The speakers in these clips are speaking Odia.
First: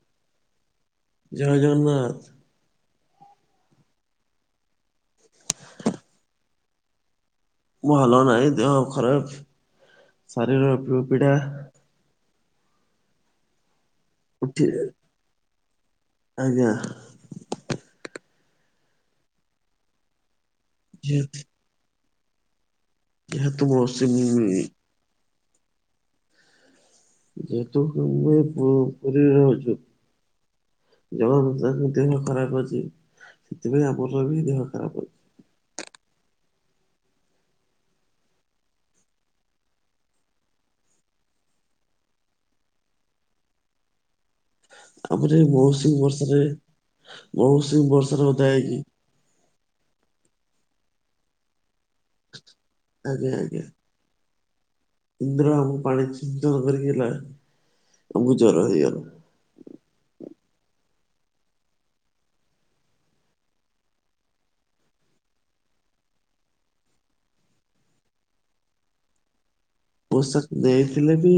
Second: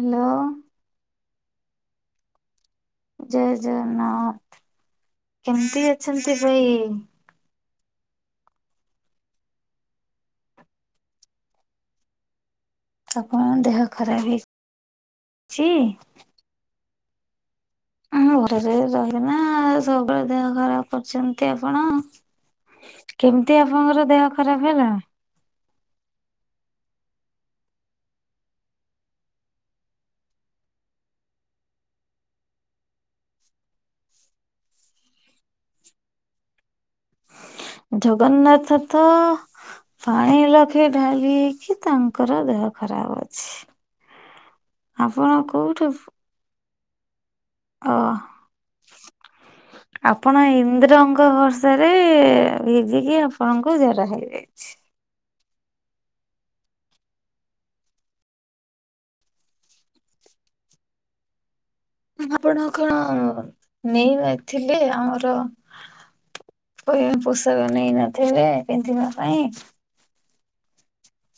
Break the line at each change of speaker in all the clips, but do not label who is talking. ହାଲୋ।
ଜୟ ଜଗନ୍ନାଥ।
ଜୟ ଜଗନ୍ନାଥ କେମିତି ଅଛନ୍ତି ବାଇ।
ମୁଁ ଭଲ ନାହିଁ ଦେହ ଖରାପ ଶାରୀରିର ପୁ ପିଡା।
ଆପଣ ଦେହ ଖରାପ
ଉଠି
ହେଇଚି।
ଆଜ୍ଞା।
ଆମ ଘରେ ରହିକିନା ସବୁବେଳେ ଦେହ ଖରାପ
ଯେହେ-
କରିୁଛନ୍ତି ଆଉ। ଆପଣ କେମିତି
ଯେହେତୁ ମୋ ସେ
ଆପଣଙ୍କର ଦେହ ଖରାପ ହେଲା।
ଯେହେତୁ [unintelligible] ପୁରୀ ରେ ରହୁଚି। ଜଗନ୍ନାଥଙ୍କ ଦେହ ଖରାପ ଅଛି, ସେଥିପାଇଁ ଆମର ବି ଦେହ ଖରାପ ଅଛି।
ଜଗନ୍ନାଥ ତ ପାଣି ଲଖେ ଢାଳିହେଇକି ତାଙ୍କର ଦେହ ଖରାପ ଅଛି। ଆପଣ
ତାପରେ
କୋଉଠୁ
ମଉସୁମୀ ବର୍ଷାରେ ମଉସୁମୀ
ଅ
ବର୍ଷାରେ ଓଦା ହେଇଚି।
ଆପଣ ଇନ୍ଦ୍ରଙ୍କ ଭର୍ଷାରେରେ ଭିଜିକି
ଆଜ୍ଞା ଆଜ୍ଞା
ଆପଣଙ୍କୁ ଜର ହେଇଯାଇଚି।
ଇନ୍ଦ୍ର ଆମକୁ ପାଣି ଛିଞ୍ଚନ କରିକି ହେଲା ଆମକୁ ଜର ହେଇଗଲା।
ଆପଣ କଣ ନେଇ ଯାଇଥିଲେ ଆମର [unintelligible] ପୋଷାକ ନେଇ ନଥିବେ ପିନ୍ଧିବା ପାଇଁ।
ପୋଷାକ ନେଇଥିଲେବି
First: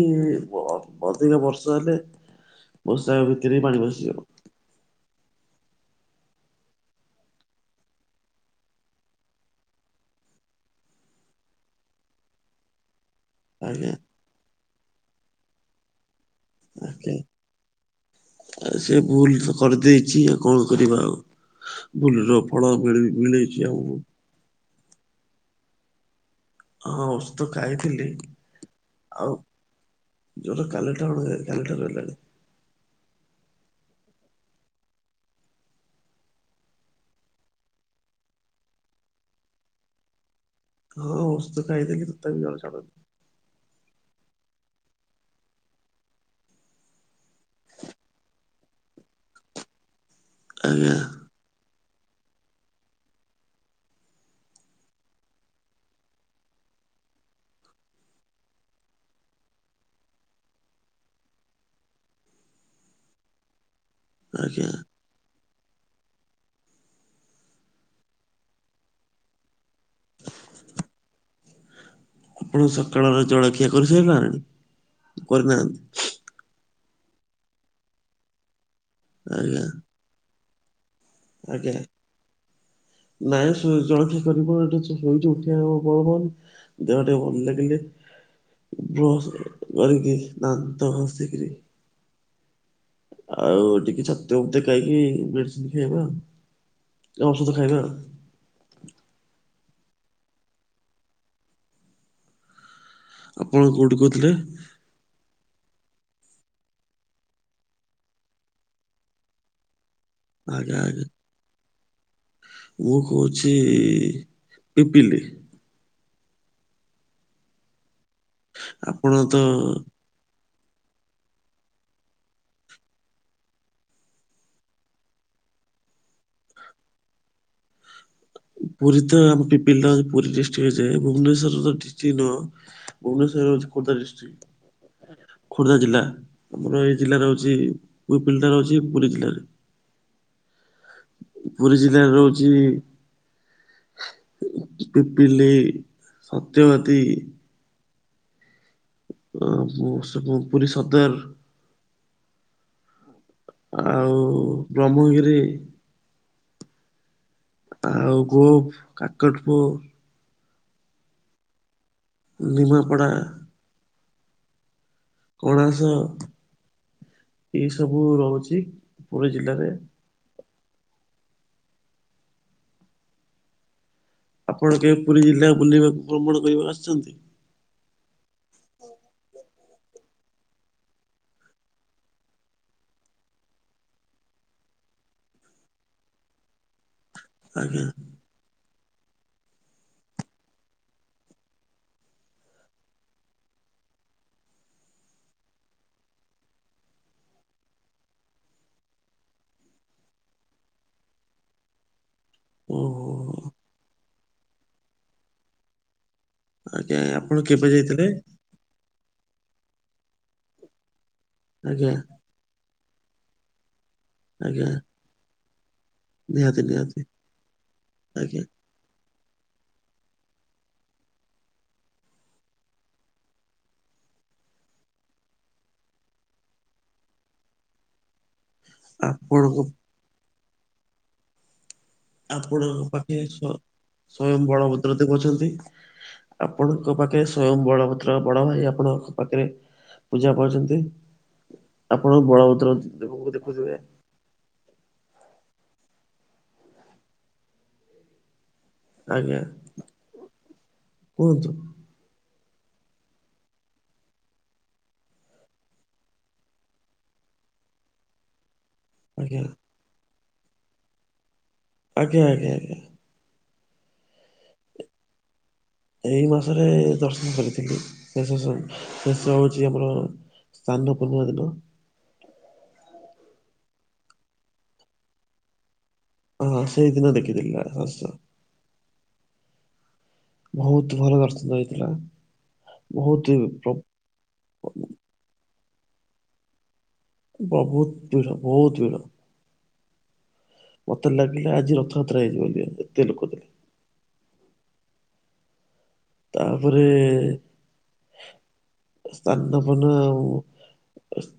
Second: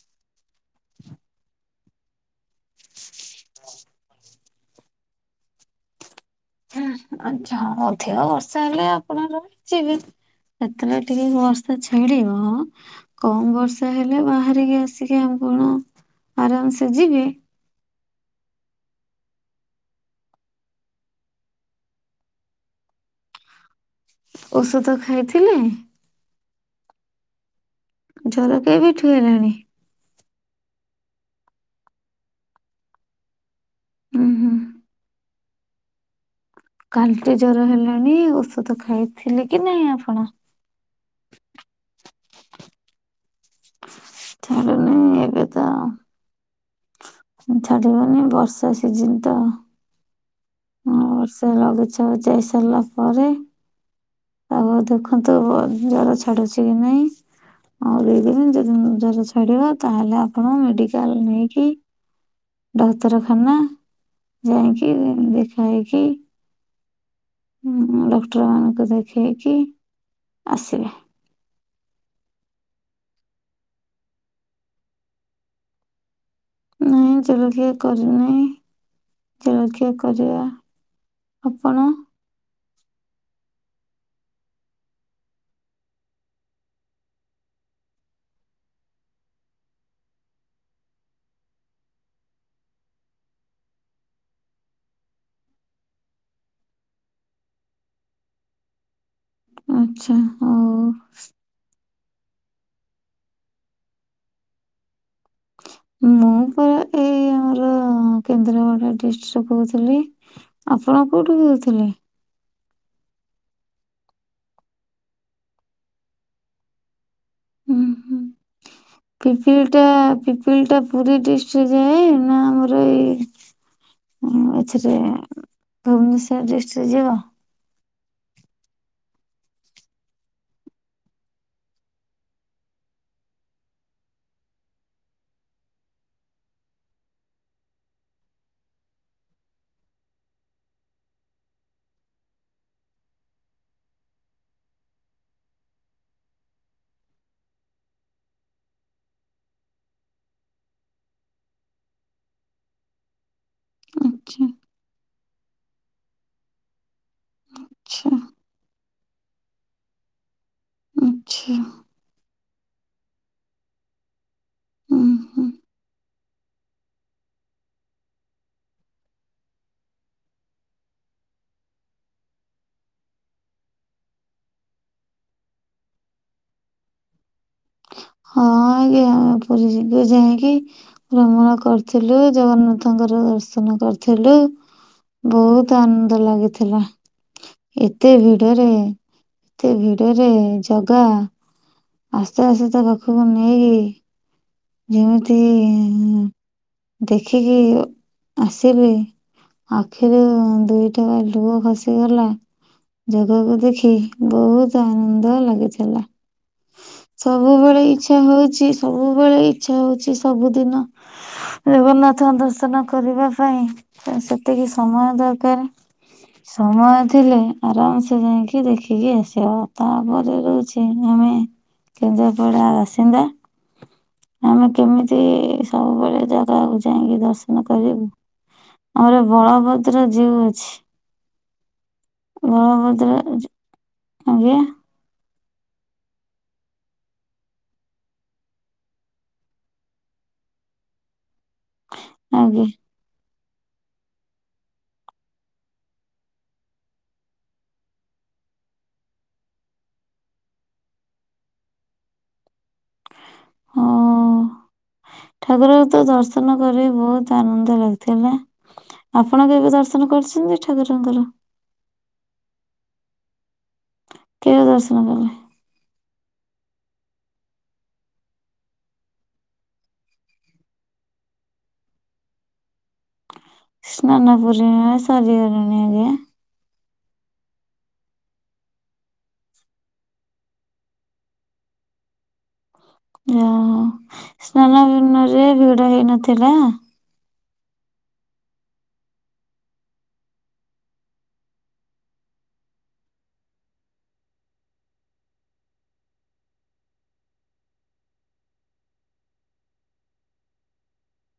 ଅଧିକ ବର୍ଷା ହେଲେ ବର୍ଷା ହେବା ଭିତରେ ପାଣି ପସିଯିବ।
ହୁଁ ଆଛା ହଁ ଅଧିକ ବର୍ଷା ହେଲେ ଆପଣ ଯିବେ। ଯେତେବେଳେ ଟିକେ ବର୍ଷା ଛିଡିବ। କମ ବର୍ଷା
ଆଜ୍ଞା
ହେଲେ ବାହାରିକି ଆସିକି ଆଉ କଣ ଆରାମ ସେ ଯିବେ।
ଆଉ ସେ ଭୁଲ ତ କରିଦେଇଚି ଆଉ କଣ କରିବା ଆଉ। ଭୁଲର ଫଳ ମିଳି ମିଳିଚି ଆମକୁ।
ଔଷଧ ଖାଇଥିଲେ।
ହଁ ଔଷଧ ଖାଇଥିଲି।
ଜର କେବେଠୁ
ଆଉ
ହେଲାଣି?
ଜର କାଲିଠାରୁ ହେଲା କାଲିଠାରୁ ହେଲାଣି।
ହୁଁ ହୁଁ କାଲିଠୁ ଜର ହେଲାଣି ଔଷଧ ଖାଇଥିଲେ କି ନାଇଁ ଆପଣ?
ହଁ ଔଷଧ ଖାଇଥିଲି ତଥାପି ଜର ଛାଡ଼ୁନି।
ଛାଡୁନି ଏବେତ ଛାଡିବନି ବର୍ଷା ସିଜିନ ତ।
ଆଜ୍ଞା।
ବର୍ଷା ଲଘୁଚାପ ଯାଇ ସାରିଲା ପରେ। ଆପଣ ଦେଖନ୍ତୁ ଜର ଛାଡୁଛି କି ନାଇଁ। ଆଉ ଦୁଇଦିନ ଯଦି ଜର ଛାଡ଼ିବ ତାହେଲେ ଆପଣ ମେଡିକାଲ ନେଇକି ଡାକ୍ତରଖାନା
ଆଜ୍ଞା
ଯାଇକି ଦେଖାହେଇକି ଉଁ ଡକ୍ଟର ମାନଙ୍କୁ ଦେଖେଇକି ଆସିବେ।
ଆପଣ ସକାଳର ଜଳଖିଆ କରିସାଇଲଣି କରିନାହାନ୍ତି।
ନାଇଁ ଜଳଖିଆ କରିନାହିଁ
ଆଜ୍ଞା
ଜଳଖିଆ କରିବା। ଆପଣ
ଆଜ୍ଞା। ନାଇଁ ସୋଇଛି ଜଳଖିଆ କରିବି କଣ ଏଠି କିଛି ହୋଉଚି ଉଠିବାକୁ ବଳ ପାଉନି। ଦେହ ଟିକେ ଭଲ ଲାଗିଲେ ବ୍ରସ କରିକି ଦାନ୍ତ ଘସୀକିରି ଆଉ ଟିକେ ଛତୁଆ ଫତୁଆ ଖାଇକି ମେଡିସିନ ଖାଇବା ଆଉ। ଔଷଧ ଖାଇବା।
ଆଛା ହୋଉ।
ଆପଣ କଉଁଠୁ କହୁଥିଲେ?
ମୁଁ ପରା ଏଇ ଆମର କେନ୍ଦ୍ରାପଡ଼ା ଡିଷ୍ଟ୍ରିକ୍ଟରୁ କହୁଥିଲି।
ଆଜ୍ଞା
ଆପଣ
ଆଜ୍ଞା।
କେଉଁଠୁ କହୁଥିଲେ
ମୁଁ କହୁଛି ପିପିଲି।
ହୁଁ ହୁଁ
ଆପଣ ତ
ପିପିଲ ଟା ପି ଫିଲ୍ ଟା ପୁରୀ ଡିଷ୍ଟ୍ରିକରେ ଯାଏ ନା ଆମର ଏଇ ହଁ ଏଥିରେ ଭୁବନେଶ୍ଵର ଡିଷ୍ଟ୍ରିକ୍ଟ ଯିବ।
ପୁରୀ ତ ଆମ ପିପିଲୀ ର ପୁରୀ ଡିଷ୍ଟ୍ରିକ୍ଟ ଯାଏଁ ଭୁବନେଶ୍ୱର ତ ଡିଷ୍ଟ୍ରିକ୍ଟ ନୁହଁ। ଭୁବନେଶ୍ୱର ହଉଛି ଖୋର୍ଦ୍ଧା ଡିସଟ୍ରିକ। ଖୋର୍ଦ୍ଧା ଜିଲ୍ଲା ଆମର ଏ ଜିଲ୍ଲାରେ ହଉଛି ପିପିଲି ଟା ହଉଛି ପୁରୀ ଜିଲ୍ଲାରେ ପୁରୀ ଜିଲ୍ଲାରେ ରହୁଛି ପିପିଲି ସତ୍ୟବାଦୀ। ଆ ମୁଁ ପୁରୀ ସଦର। ଆଉ
ଆଚ୍ଛା
ବ୍ରହ୍ମଗିରି। ଆ
ଆଚ୍ଛା
ଆଉ ଗୋପ କାକଟପୁର।
ଆଛା।
ନିମାପଡ଼ା।
ହୁଁ।
କଣାସ ଏ ସବୁ ରହୁଛି ପୁରୀ ଜିଲ୍ଲାରେ ଆପଣ କେବେ ପୁରୀ ଜିଲ୍ଲା ବୁଲିବାକୁ ଭ୍ରମଣ କରିବାକୁ ଆସିଛନ୍ତି?
ହଁ ଆଜ୍ଞା ପୁରୀ ଜି ଯାଇକି ଭ୍ରମଣ କରିଥିଲୁ ଜଗନ୍ନାଥଙ୍କର ଦର୍ଶନ କରିଥିଲୁ। ବହୁତ ଆନନ୍ଦ ଲାଗିଥିଲା
ଆଜ୍ଞା
ଏତେ ଭିଡରେ ଏତେ ଭିଡରେ ଜଗା ଆସ୍ତେ ଆସ୍ତେ ତ ପା ପାଖକୁ ନେଇକି ଯେମିତି ଦେଖିକି ଆସିଲି। ଆଖିରୁ ଦୁଇଟୋପା ଲୁହ ଖସିଗଲା।
ଓହୋ
ଜଗାକୁ ଦେଖି ବହୁତ ଆନନ୍ଦ ଲାଗିଥିଲା।
ଆଜ୍ଞା ଆପଣ କେବେ
ସବୁବେଳେ
ଯାଇଥିଲେ?
ଇଚ୍ଛା ହଉଛି ସବୁବେଳେ ଇଚ୍ଛା ହଉଛି ସବୁଦିନ
ଆଜ୍ଞା
ଜଗନ୍ନାଥ ଦର୍ଶନ କରିବା ପାଇଁ। ତ ସେତିକି
ଆଜ୍ଞା
ସମୟ ଦରକାର।
ନିହାତି ନିହାତି
ସମୟ ଥିଲେ ଆରାମସ
ଆଜ୍ଞା
ଯାଇକି ଦେଖିକି ଆସିବା। ତାପରେ ରହୁଛି ଆମେ କେନ୍ଦ୍ରାପଡା ବାସିନ୍ଦା। ଆମେ କେମିତି ସବୁବେଳେ ଜାଗାକୁ ଯାଇକି ଦର୍ଶନ କରିବୁ। ଆମର
ଆପଣଙ୍କ
ବଳଭଦ୍ର ଜିଉ ଅଛି।
ଆପଣଙ୍କ
ବଳଭଦ୍ର
ପାଖେ ସ୍ଵୟଂ
ଆଜ୍ଞା।
ବଳଭଦ୍ର ଦେବ ଅଛନ୍ତି। ଆପଣଙ୍କ ପାଖରେ ସ୍ଵୟଂ ବଳଭଦ୍ର ବଡ ଭାଇ ଆପଣଙ୍କ ପାଖରେ ପୂଜା ପାଛନ୍ତି ଆପଣ
ଆଜ୍ଞା
ବଳଭଦ୍ର ଦେ ଦେଖୁଥିବେ। ଆଜ୍ଞା କୁହନ୍ତୁ।
ହଁ। ଠାକୁରଙ୍କୁ ତ ଦର୍ଶନ କରି ବହୁତ ଆନନ୍ଦ ଲାଗିଥିଲା।
ଆଜ୍ଞା
ଆପଣ କେବେ ଦର୍ଶନ କରିଛନ୍ତି ଠାକୁରଙ୍କର?
ଆଜ୍ଞା ଆଜ୍ଞା ଆଜ୍ଞା।
କେବେ ଦର୍ଶନ କଲେ?
ଏଇ ମାସରେ ଦର୍ଶନ କରିଥିଲି ଶେଷ ଶେଷ ହଉଛି ଆମର ସ୍ଥାନ ପୂର୍ବଦିନ।
ସ୍ନାନ ପୁରିମା ସରିଗଣି ଆଜ୍ଞା।
ହଁ ସେଇଦିନ ଦେଖିଥିଲା ତାଙ୍କ ଦର୍ଶନ। ବହୁତ ଭଲ ଦର୍ଶନ ହେଇଥିଲା ବହୁତ
ଯାହା
ପ
ହଉ ସ୍ନାନ ପୂର୍ଣ୍ଣିମାରେ ଭିଡ଼ ହେଇନଥିଲା।
ବୋହୁତ ଭିଡ ବୋହୁତ ଭିଡ। ମତେ ଲାଗିଲେ ଆଜି ରଥଯାତ୍ରା ହେଇଯିବ ବୋଲି ଏତେ ଲୋକ ଥିଲେ। ତାପରେ ସ୍ନାନପୂର୍ଣ୍ଣିମା ଆଉ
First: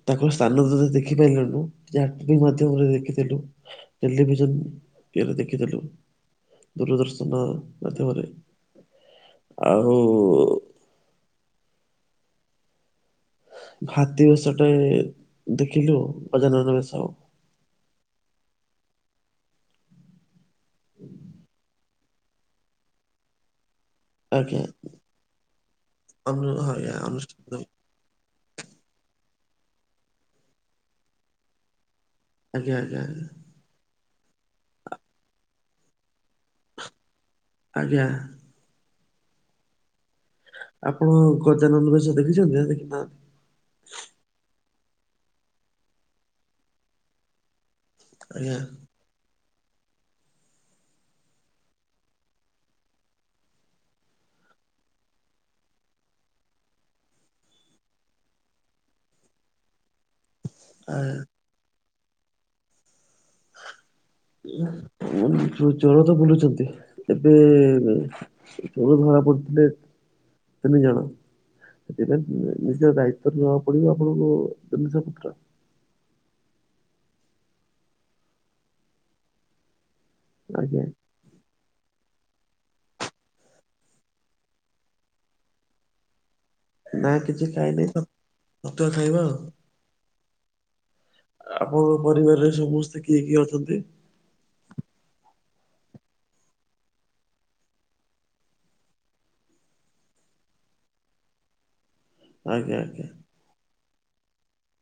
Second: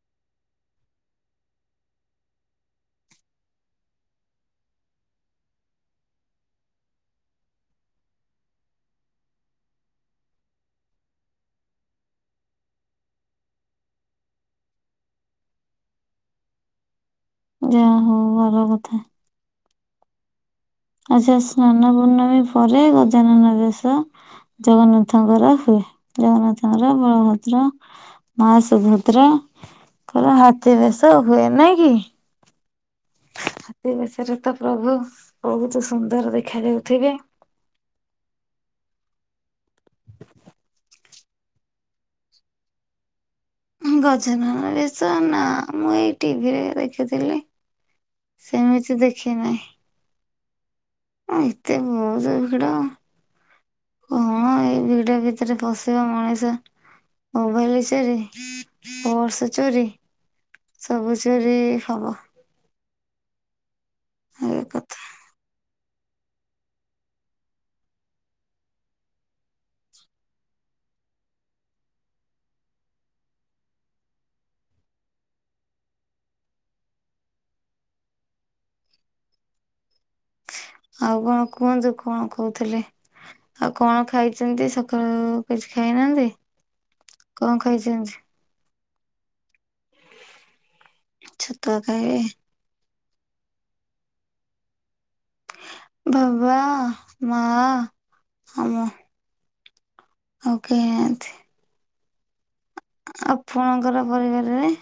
ତାଙ୍କର ସ୍ଥାନ [unintelligible] ଦେଖିପାରିଲୁନୁ [unintelligible] ମାଧ୍ୟମରେ ଦେଖିଦେଲୁ। ଟେଲିଭିଜନ ଇଏରେ ଦେଖିଦେଲୁ ଦୂରଦର୍ଶନ ମାଧ୍ୟମରେ। ଆଉ ଭାତି ବେଶଟେ ଦେଖିଲୁ ଗଜାନନ ବେଶ ଆଉ
ଯା ହୋଉ ଭଲ କଥା। ଆଚ୍ଛା ସ୍ନାନ ପୂର୍ଣ୍ଣମୀ ପରେ ଗଜାନନ ବେଶ।
ଆଜ୍ଞା
ଜଗନ୍ନାଥଙ୍କର ହୁଏ
ଅନୁ ହଁ ଆଜ୍ଞା
ଜଗନ୍ନାଥଙ୍କର
ଅନୁଷ୍ଠାନ
ବଳଭଦ୍ର ମା ସୁଭଦ୍ରା ଙ୍କର ହାତୀ ବେଶ ହୁଏ ନାଇଁ କି।
ଆଜ୍ଞା ଆଜ୍ଞା ଆଜ୍ଞା।
ହାତୀ ବେଶରେ ତ ପ୍ରଭୁ ବୋହୁତୁ ସୁନ୍ଦର ଦେଖାଯାଉଥିବେ।
ଆଜ୍ଞା। ଆପଣ ଗଜାନନ ବେଶ ଦେଖିଛନ୍ତି ନା ଦେଖିନାହାନ୍ତି।
ଗଜାନନ ବେଶ ନା ମୁଁ ଏଇ ଟିଭିରେ ଦେଖିଥିଲି।
ଆଜ୍ଞା
ସେମିତି ଦେଖିନାହିଁ। ଅଁ ଏତେ ବୋହୁତୁ ଭିଡ଼। କଣ ଏଇ ଭିଡି ଭିତରେ ପଶିବ ମଣିଷ। ମୋବାଇଲି ଚୋରି ପର୍ସ ଚୋରି
ଆ
ସବୁ ଚୋରି ହବ। ଏ କଥା
[unintelligible] ଚୋରୋ ତ ବୁଲୁଛନ୍ତି ଏବେ କେତେ ଜଣ ଧରା ପଡିଥିଲେ। ତିନି ଜଣ। ସେଥିପାଇଁ ନିଜ ଦାୟିତ୍ୱରେ ନବାକୁ ପଡିବ ଆପଣଙ୍କୁ ଜିନିଷ ପତ୍ର। ଆଜ୍ଞା।
ଆଉ କଣ କୁହନ୍ତୁ କଣ କୋହୁଥୁଲେ। ଆଉ କଣ ଖାଇଚନ୍ତି ସଖାଳୁ କିଛି ଖାଇନାହାନ୍ତି।
ନା କିଛି
କଣ
ଖାଇନେଇ ତ
ଖାଇଛନ୍ତି?
ଛତୁଆ ଖାଇବା ଆଉ।
ଛତୁଆ
ଆପଣଙ୍କ
ଖାଇବେ
ପରିବାରରେ ସମସ୍ତେ କିଏ କିଏ ଅଛନ୍ତି।
ଭାବା ମା ଆଉ ମୁଁ ଆଉ କେହିନାହାନ୍ତି।
ଆଜ୍ଞା ଆ
ଆପଣଙ୍କର ପରିବାରରେ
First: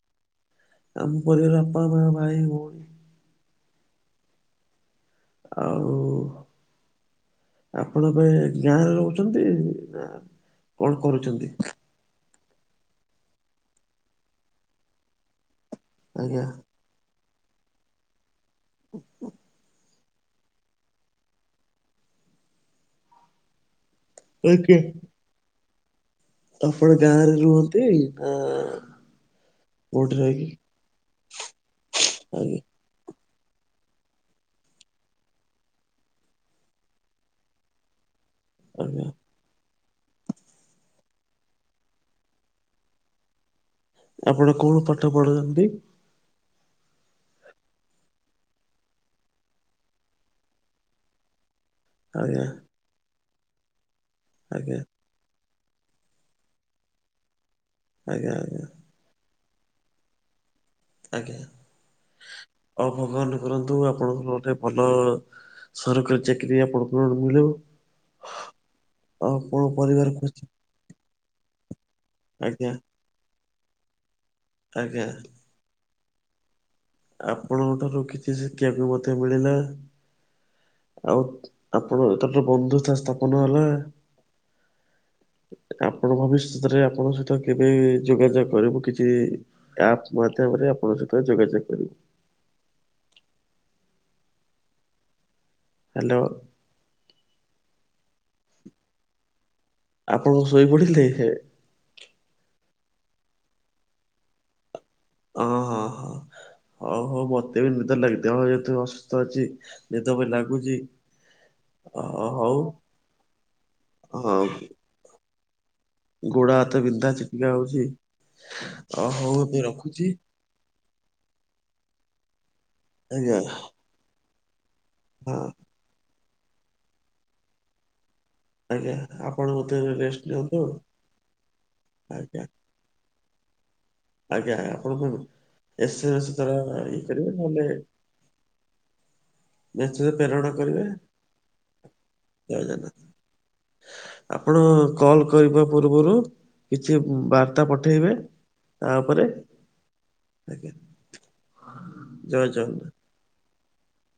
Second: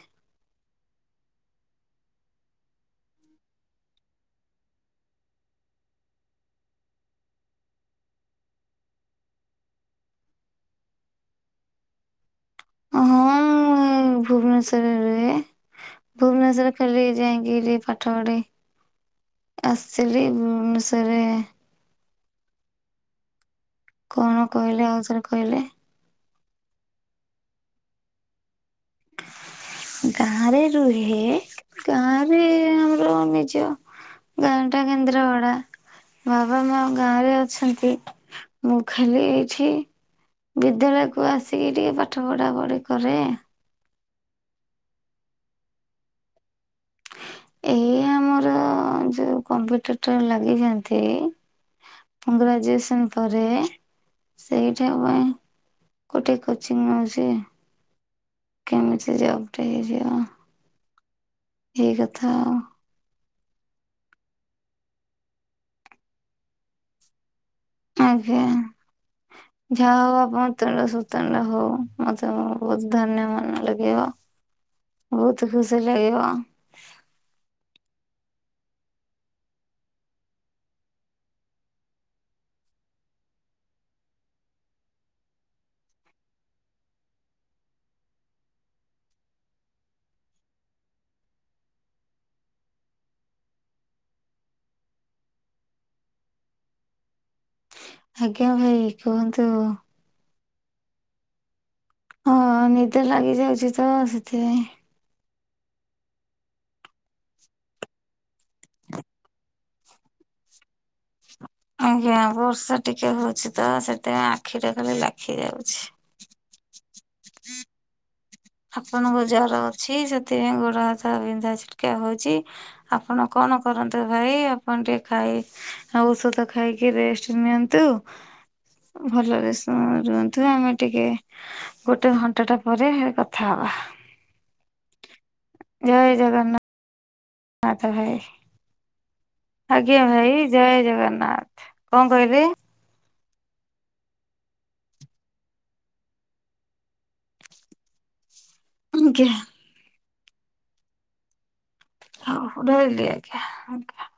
ଆମ ପରିବାରରେ ବାପା ମା ଭାଇ ଭୋଉଣୀ। ଆଉ- ଆପଣ ଏବେ ଗାଁରେ ରୋହୁଚନ୍ତି ନା କଣ କରୁଛନ୍ତି।
ହଁ ମୁଁ ଏ ଭୁବନେଶ୍ଵରରେ ରୁହେ
ଆଜ୍ଞା
ଭୁବନେଶ୍ଵରରେ ଖାଲି ଯାଇକିରି ପାଠ ପଢି ଆସିଲି ଭୁବନେଶ୍ଵରରେ କଣ
ଆଜ୍ଞା
କହିଲେ ଆଉ ଥରେ କହିଲେ।
ଆପଣ ଗାଁରେ ରୁହନ୍ତି ନା କୋଉଠି ରହିକି
ଗାଁରେ ରୁହେ ଗାଁରେ
ଆଜ୍ଞା
ଆମର ନିଜ ଗାଁଟା କେନ୍ଦ୍ରପଡା ବାବା ମା ଗାଁରେ ଅଛନ୍ତି। ମୁଁ
ଆଜ୍ଞା
ଖାଲି ଏଇଠି ବିଦ୍ୟାଳୟକୁ ଆସିକି ଟିକେ ପାଠ ପଢାପଢି କରେ।
ଆପଣ କଣ ପାଠ ପଢୁଛନ୍ତି।
ଏଇ ଆମର ଯୋଉ କମ୍ପ୍ୟୁଟର ଟା ଲାଗିଚନ୍ତି। ଫୁଁ
ଆଜ୍ଞା
ଗ୍ରାଯୁଏସନ୍ ପରେ
ଆଜ୍ଞା
ସେଇଠି ହବା ପାଇଁ ଗୋଟେ କୋଚିଙ୍ଗି ନୋଉଚି।
ଆଜ୍ଞା ଆଜ୍ଞା।
କେମିତି ଜବ୍ ଟେ ହେଇଯିବ।
ଆଜ୍ଞା
ଏଇ କଥା ଆଉ
ହଉ ଭଗବାନ କରନ୍ତୁ ଆପଣଙ୍କର ଗୋଟେ ଭଲ ସରକାରୀ ଚାକିରି ଆପଣଙ୍କୁ ବି ମିଳୁ
ଆଜ୍ଞା
ଆଉ ଆପଣ
ଯାହା
ପରିବାର
ହଉ
ଖୁସି
ଆପନ୍ ତୁଣ୍ଡ ସୁତଣ୍ଡ ହଉ ମତେ [unintelligible]
ଆଜ୍ଞା
ବହୁତ ଧନ୍ୟ ମନେ ଲାଗିବ
ଆଜ୍ଞା
ବହୁତ ତ ଖୁସି ଲାଗିବ
ଆପଣଙ୍କ ଠାରୁ କିଛି ଶିଖିବାକୁ ମତେ ମିଳିଲା ଆଉ ଆପଣ ତ ଠି ବନ୍ଧୁତା ସ୍ଥାପନ ହେଲା
[inaudible]
ଆପଣ ଭବିଷ୍ୟତରେ ଆପଣଙ୍କ ସହିତ କେବେ ଯୋଗାଯୋଗ କରିବୁ କିଛି ଏ ଆପ ମାଧ୍ୟମରେ ଆପଣ ସହିତ ଯୋଗାଯୋଗ କରିବୁ। ହ୍ୟାଲୋ
ଆଜ୍ଞା ଭାଇ କୁହନ୍ତୁ।
ଆପଣ ଶୋଇପଡ଼ିଥିଲେ ହେ ହେ
ହଁ ନିଦ ଲାଗି ଯାଉଛି ତ ସେଥିପାଇଁ।
ଓ ହ ହ ହଉ ହଉ ମତେ ବି ନିଦ ଲାଗୁଛି ଯେହେତୁ ଅସୁସ୍ଥ ଅଛି ନିଦ ବି ଲାଗୁଛି ଅ
ଆଜ୍ଞା
ହଉ
ବର୍ଷା ଟିକେ ହଉଛି ତ ସେଥିପାଇଁ
ହଁ
ଆଖି ଟା ଖାଲି ଲାଖି ଯାଉଛି।
ଗୋଡ ହାତ ବିନ୍ଧା ଛିଟିକା ହଉଛି ଅ
ଆପଣଙ୍କୁ
ହଉ
ଜର
ଏବେ
ଅଛି ସେ
ରଖୁଛି।
ସେଥିପାଇଁ ଗୋଡ ହାତ ବିନ୍ଧା ଛିଟା ହଉଛି ଆପଣ
ଆଜ୍ଞା
କଣ କରନ୍ତୁ ଭାଇ ଆପଣ ଟିକେ ଖାଇ
ହଁ
ଔଷଧ ଖାଇକି ରେଷ୍ଟ ନିଅନ୍ତୁ।
ଆଜ୍ଞା ଆପଣ
ଭଲରେ
ମତେ
ଶୁଅ
ରେଷ୍ଟ
ରୁହନ୍ତୁ
ନିଅନ୍ତୁ
ଆମେ ଟିକେ ଗୋଟେ
ଆଜ୍ଞା।
ଘଣ୍ଟା ଟା ପରେ କଥା ହବା।
ଆଜ୍ଞା ଆପଣ [unintelligible] ଦ୍ଵାରା ହେଇପାରିବ ନହେଲେ
ବାୟେ।
ନିଶ୍ଚିତ ପ୍ରେରଣା
ଜୟ
କରିବେ
ଜଗନ୍ନାଥ। କଣ କହିଲେ
ଜୟ ଜଗନ୍ନାଥ। ଆପଣ କଲ୍ କରିବା ପୂର୍ବରୁ କିଛି ବାର୍ତ୍ତା ପଠେଇବେ ତା ପରେ
ଆଜ୍ଞା
ଆଜ୍ଞା
ହଁ
ଜୟ ଜଗନ୍ନାଥ।
ରହିଲି ଆଜ୍ଞା